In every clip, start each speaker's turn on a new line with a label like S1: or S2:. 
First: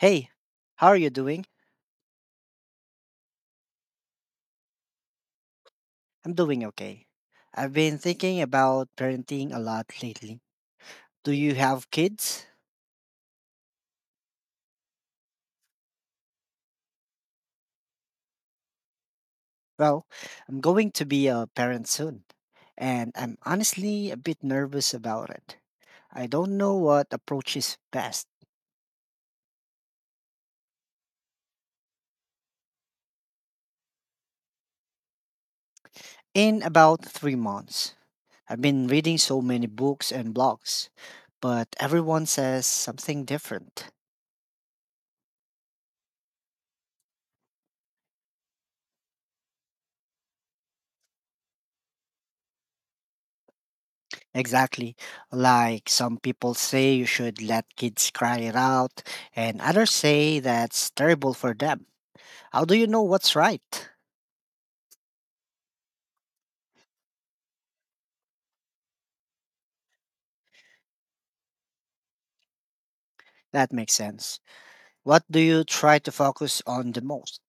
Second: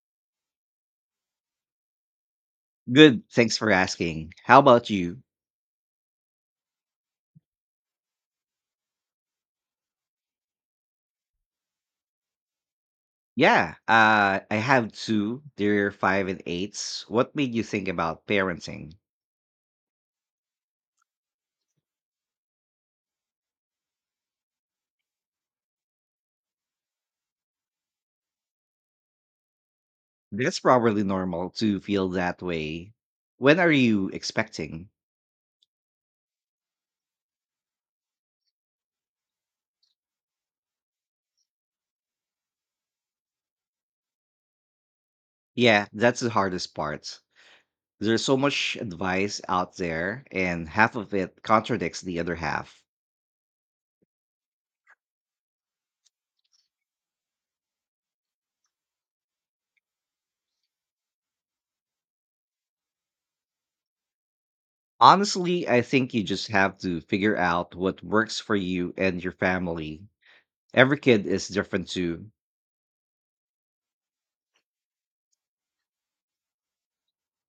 S1: Hey, how are you doing?
S2: Good. Thanks for asking. How about you?
S1: I'm doing okay. I've been thinking about parenting a lot lately. Do you have kids?
S2: Yeah, I have two. They're five and eights. What made you think about parenting?
S1: Well, I'm going to be a parent soon, and I'm honestly a bit nervous about it. I don't know what approach is best.
S2: That's probably normal to feel that way. When are you expecting?
S1: In about 3 months, I've been reading so many books and blogs, but everyone says something different.
S2: Yeah, that's the hardest part. There's so much advice out there, and half of it contradicts the other half.
S1: Exactly. Like some people say you should let kids cry it out, and others say that's terrible for them. How do you know what's right?
S2: Honestly, I think you just have to figure out what works for you and your family. Every kid is different too.
S1: That makes sense. What do you try to focus on the most?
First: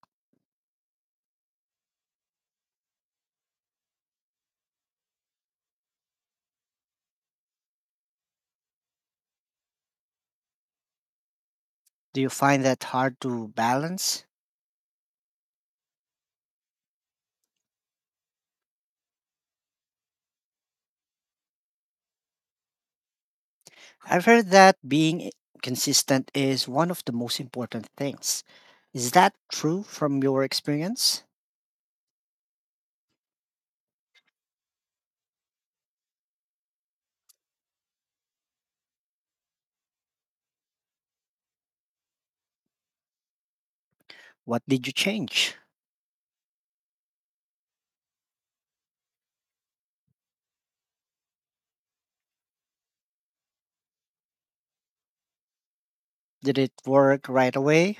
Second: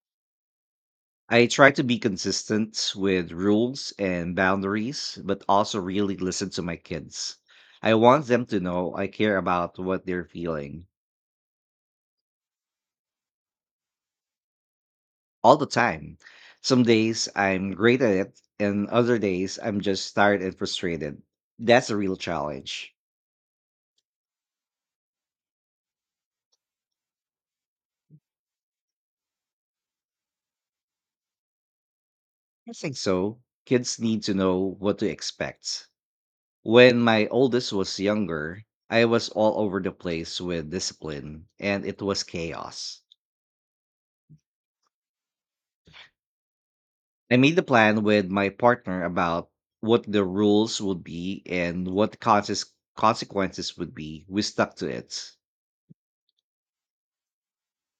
S2: I try to be consistent with rules and boundaries, but also really listen to my kids. I want them to know I care about what they're feeling
S1: Do you find that hard to balance?
S2: all the time. Some days I'm great at it, and other days I'm just tired and frustrated. That's a real challenge.
S1: I've heard that being consistent is one of the most important things. Is that true from your experience?
S2: I think so. Kids need to know what to expect. When my oldest was younger, I was all over the place with discipline, and it was chaos.
S1: What did you change?
S2: I made the plan with my partner about what the rules would be and what the consequences would be. We stuck to it.
S1: Did it work right away?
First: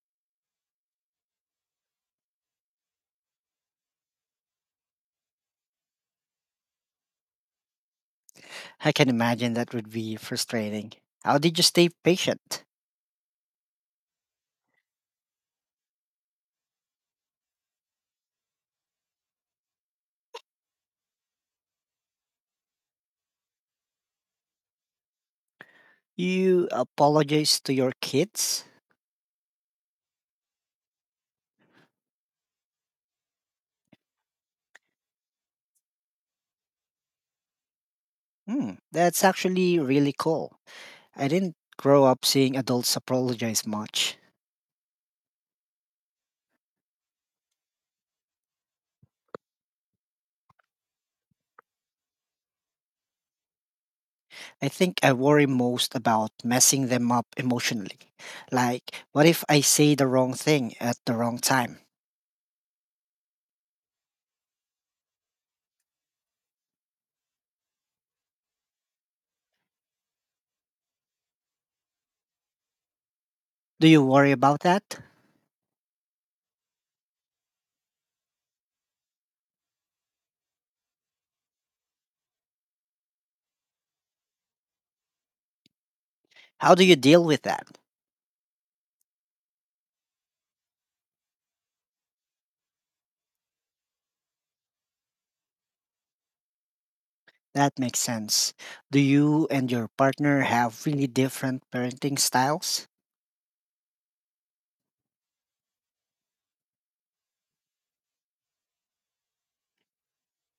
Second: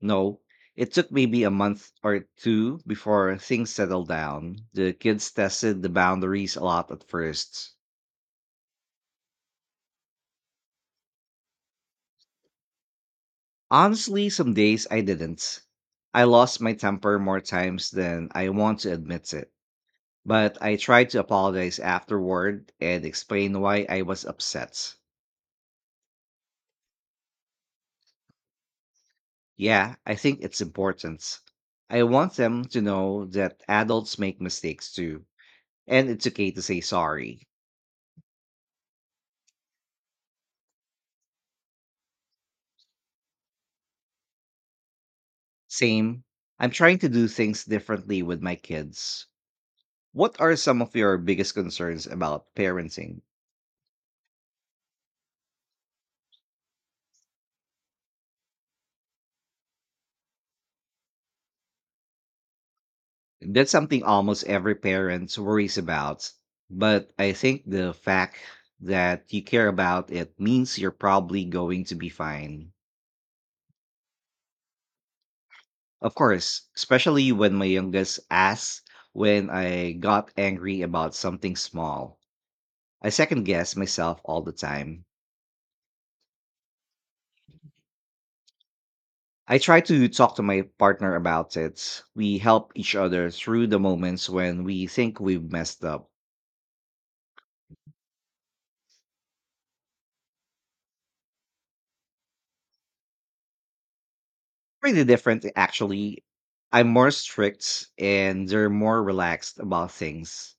S2: No, it took maybe a month or two before things settled down. The kids tested the boundaries a lot at first.
S1: I can imagine that would be frustrating. How did you stay patient?
S2: Honestly, some days I didn't. I lost my temper more times than I want to admit it. But I tried to apologize afterward and explain why I was upset.
S1: You apologized to your kids?
S2: Yeah, I think it's important. I want them to know that adults make mistakes too, and it's okay to say sorry.
S1: Hmm, that's actually really cool. I didn't grow up seeing adults apologize much.
S2: Same, I'm trying to do things differently with my kids. What are some of your biggest concerns about parenting?
S1: I think I worry most about messing them up emotionally. Like, what if I say the wrong thing at the wrong time?
S2: That's something almost every parent worries about, but I think the fact that you care about it means you're probably going to be fine.
S1: Do you worry about that?
S2: Of course, especially when my youngest asks when I got angry about something small. I second guess myself all the time.
S1: How do you deal with that?
S2: I try to talk to my partner about it. We help each other through the moments when we think we've messed up.
S1: That makes sense. Do you and your partner have really different parenting styles?
S2: Pretty different, actually. I'm more strict and they're more relaxed about things.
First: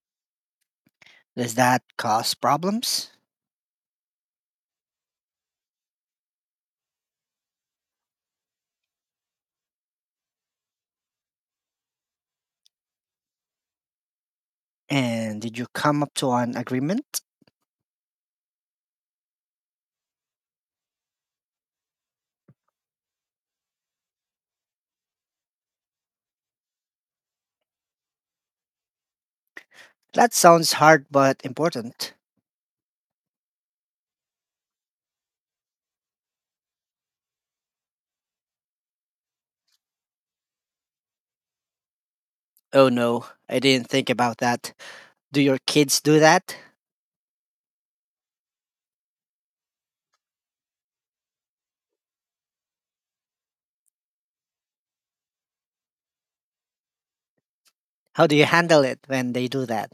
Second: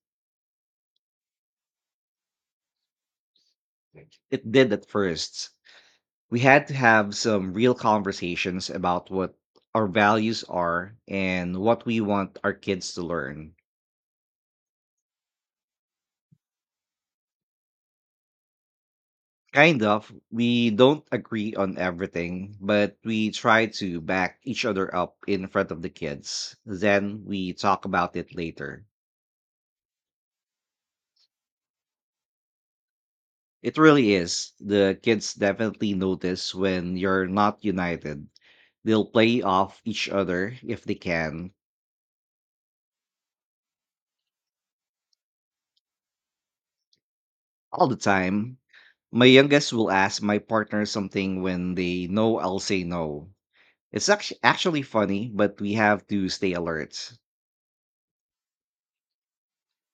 S1: Does that cause problems?
S2: It did at first, we had to have some real conversations about what our values are and what we want our kids to learn.
S1: And did you come up to an agreement?
S2: Kind of, we don't agree on everything, but we try to back each other up in front of the kids. Then we talk about it later.
S1: That sounds hard but important.
S2: It really is. The kids definitely notice when you're not united. They'll play off each other if they can
S1: Oh no, I didn't think about that. Do your kids do that?
S2: all the time. My youngest will ask my partner something when they know I'll say no. It's actually funny, but we have to stay alert.
S1: How do you handle it when they do that?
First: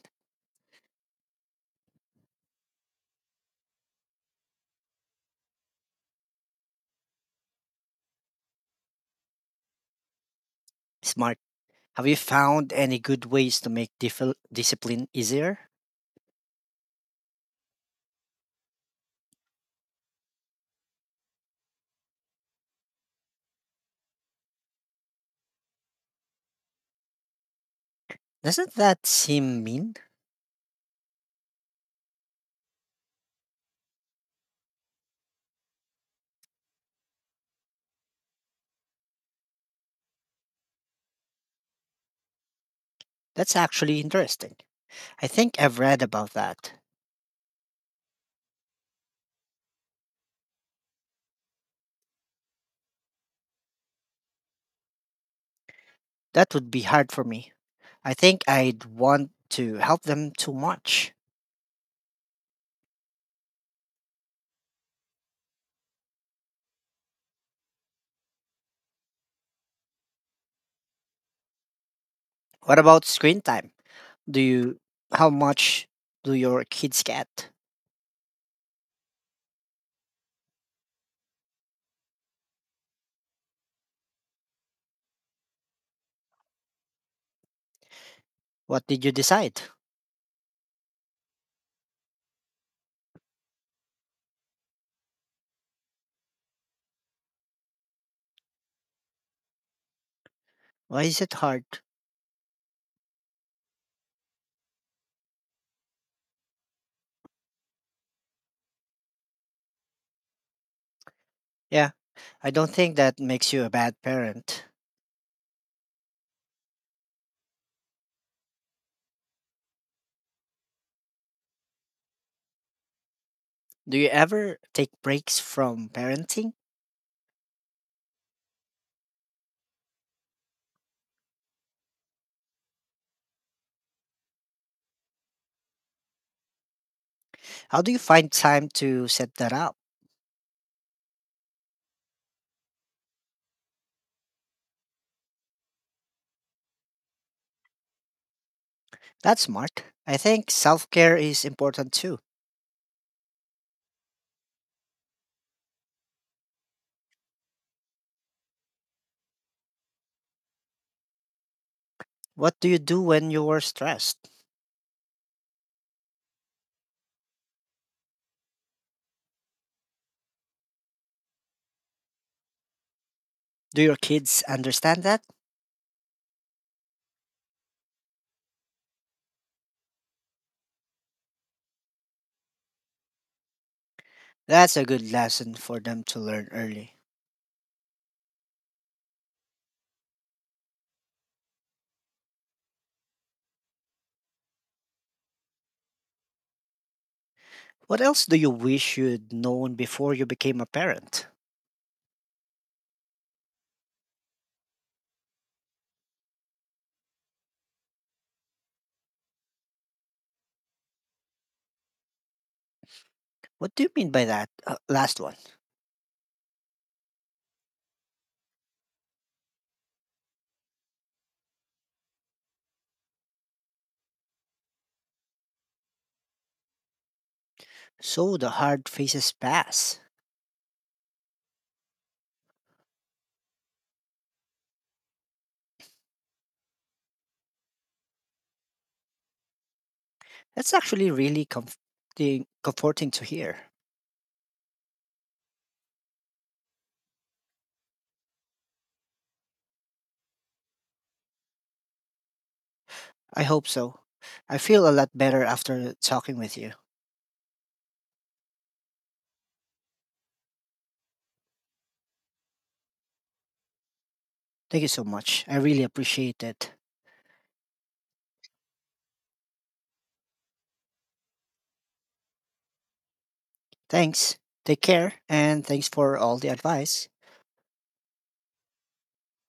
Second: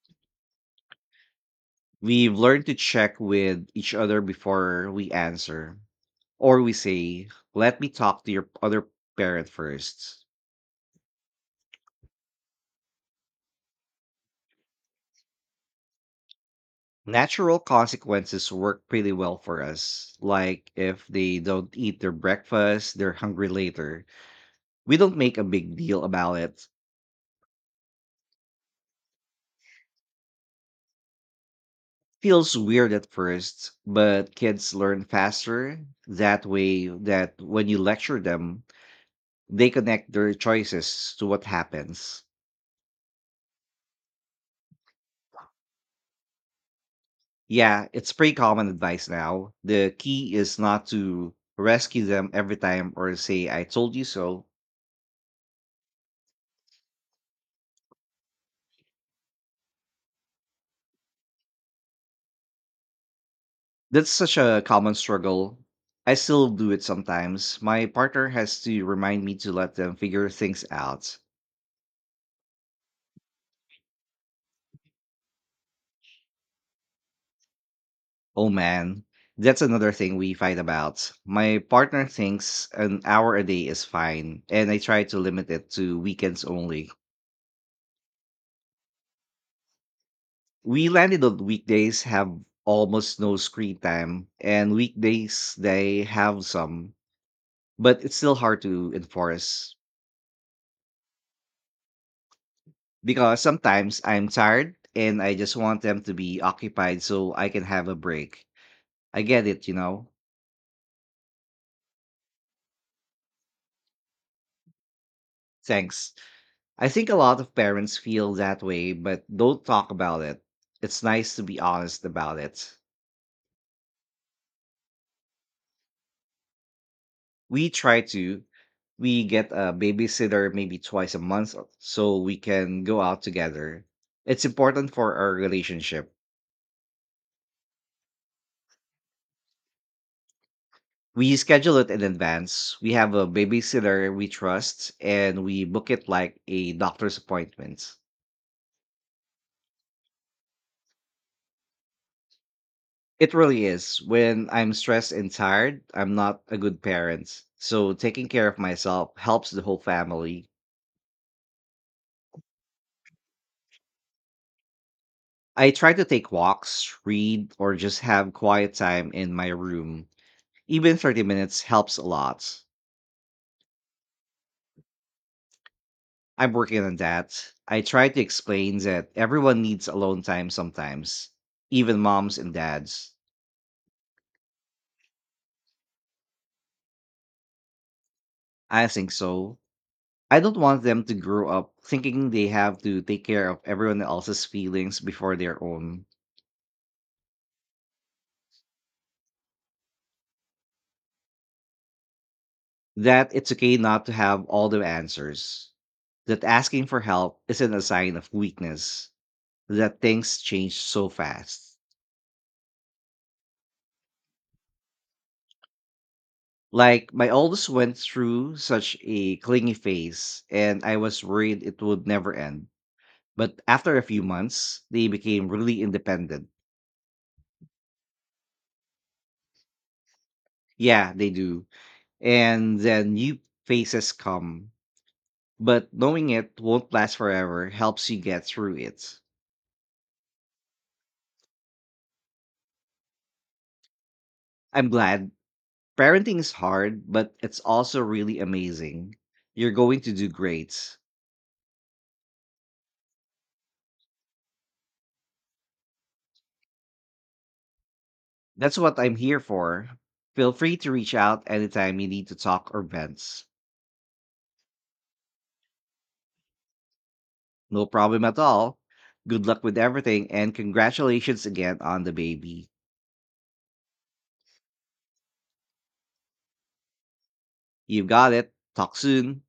S2: We've learned to check with each other before we answer, or we say, let me talk to your other parent first.
S1: Smart. Have you found any good ways to make discipline easier?
S2: Natural consequences work pretty well for us, like if they don't eat their breakfast, they're hungry later. We don't make a big deal about it.
S1: Doesn't that seem mean?
S2: Feels weird at first, but kids learn faster that way that when you lecture them, they connect their choices to what happens.
S1: That's actually interesting. I think I've read about that.
S2: Yeah, it's pretty common advice now. The key is not to rescue them every time or say, I told you so.
S1: That would be hard for me. I think I'd want to help them too much.
S2: That's such a common struggle. I still do it sometimes. My partner has to remind me to let them figure things out.
S1: What about screen time? Do you how much do your kids get?
S2: Oh man, that's another thing we fight about. My partner thinks an hour a day is fine, and I try to limit it to weekends only.
S1: What did you decide?
S2: We landed on weekdays have almost no screen time, and weekdays they have some, but it's still hard to enforce
S1: Why is it hard?
S2: because sometimes I'm tired and I just want them to be occupied so I can have a break. I get it, you know?
S1: Yeah, I don't think that makes you a bad parent.
S2: Thanks. I think a lot of parents feel that way but don't talk about it. It's nice to be honest about it.
S1: Do you ever take breaks from parenting?
S2: We try to. We get a babysitter maybe twice a month so we can go out together. It's important for our relationship.
S1: How do you find time to set that up?
S2: We schedule it in advance. We have a babysitter we trust and we book it like a doctor's appointment.
S1: That's smart. I think self-care is important too.
S2: It really is. When I'm stressed and tired, I'm not a good parent. So taking care of myself helps the whole family.
S1: What do you do when you're stressed?
S2: I try to take walks, read, or just have quiet time in my room. Even 30 minutes helps a lot.
S1: Do your kids understand that?
S2: I'm working on that. I try to explain that everyone needs alone time sometimes, even moms and dads.
S1: That's a good lesson for them to learn early.
S2: I think so. I don't want them to grow up thinking they have to take care of everyone else's feelings before their own.
S1: What else do you wish you'd known before you became a parent?
S2: That it's okay not to have all the answers. That asking for help isn't a sign of weakness. That things change so fast.
S1: What do you mean by that last one?
S2: Like my oldest went through such a clingy phase and I was worried it would never end. But after a few months, they became really independent.
S1: So the hard phases pass.
S2: Yeah, they do. And then new phases come. But knowing it won't last forever helps you get through it.
S1: That's actually really comforting to hear.
S2: I'm glad. Parenting is hard, but it's also really amazing. You're going to do great.
S1: I hope so. I feel a lot better after talking with you.
S2: That's what I'm here for. Feel free to reach out anytime you need to talk or vent.
S1: Thank you so much. I really appreciate it.
S2: No problem at all. Good luck with everything and congratulations again on the baby.
S1: Thanks. Take care. And thanks for all the advice.
S2: You have got it. Talk soon.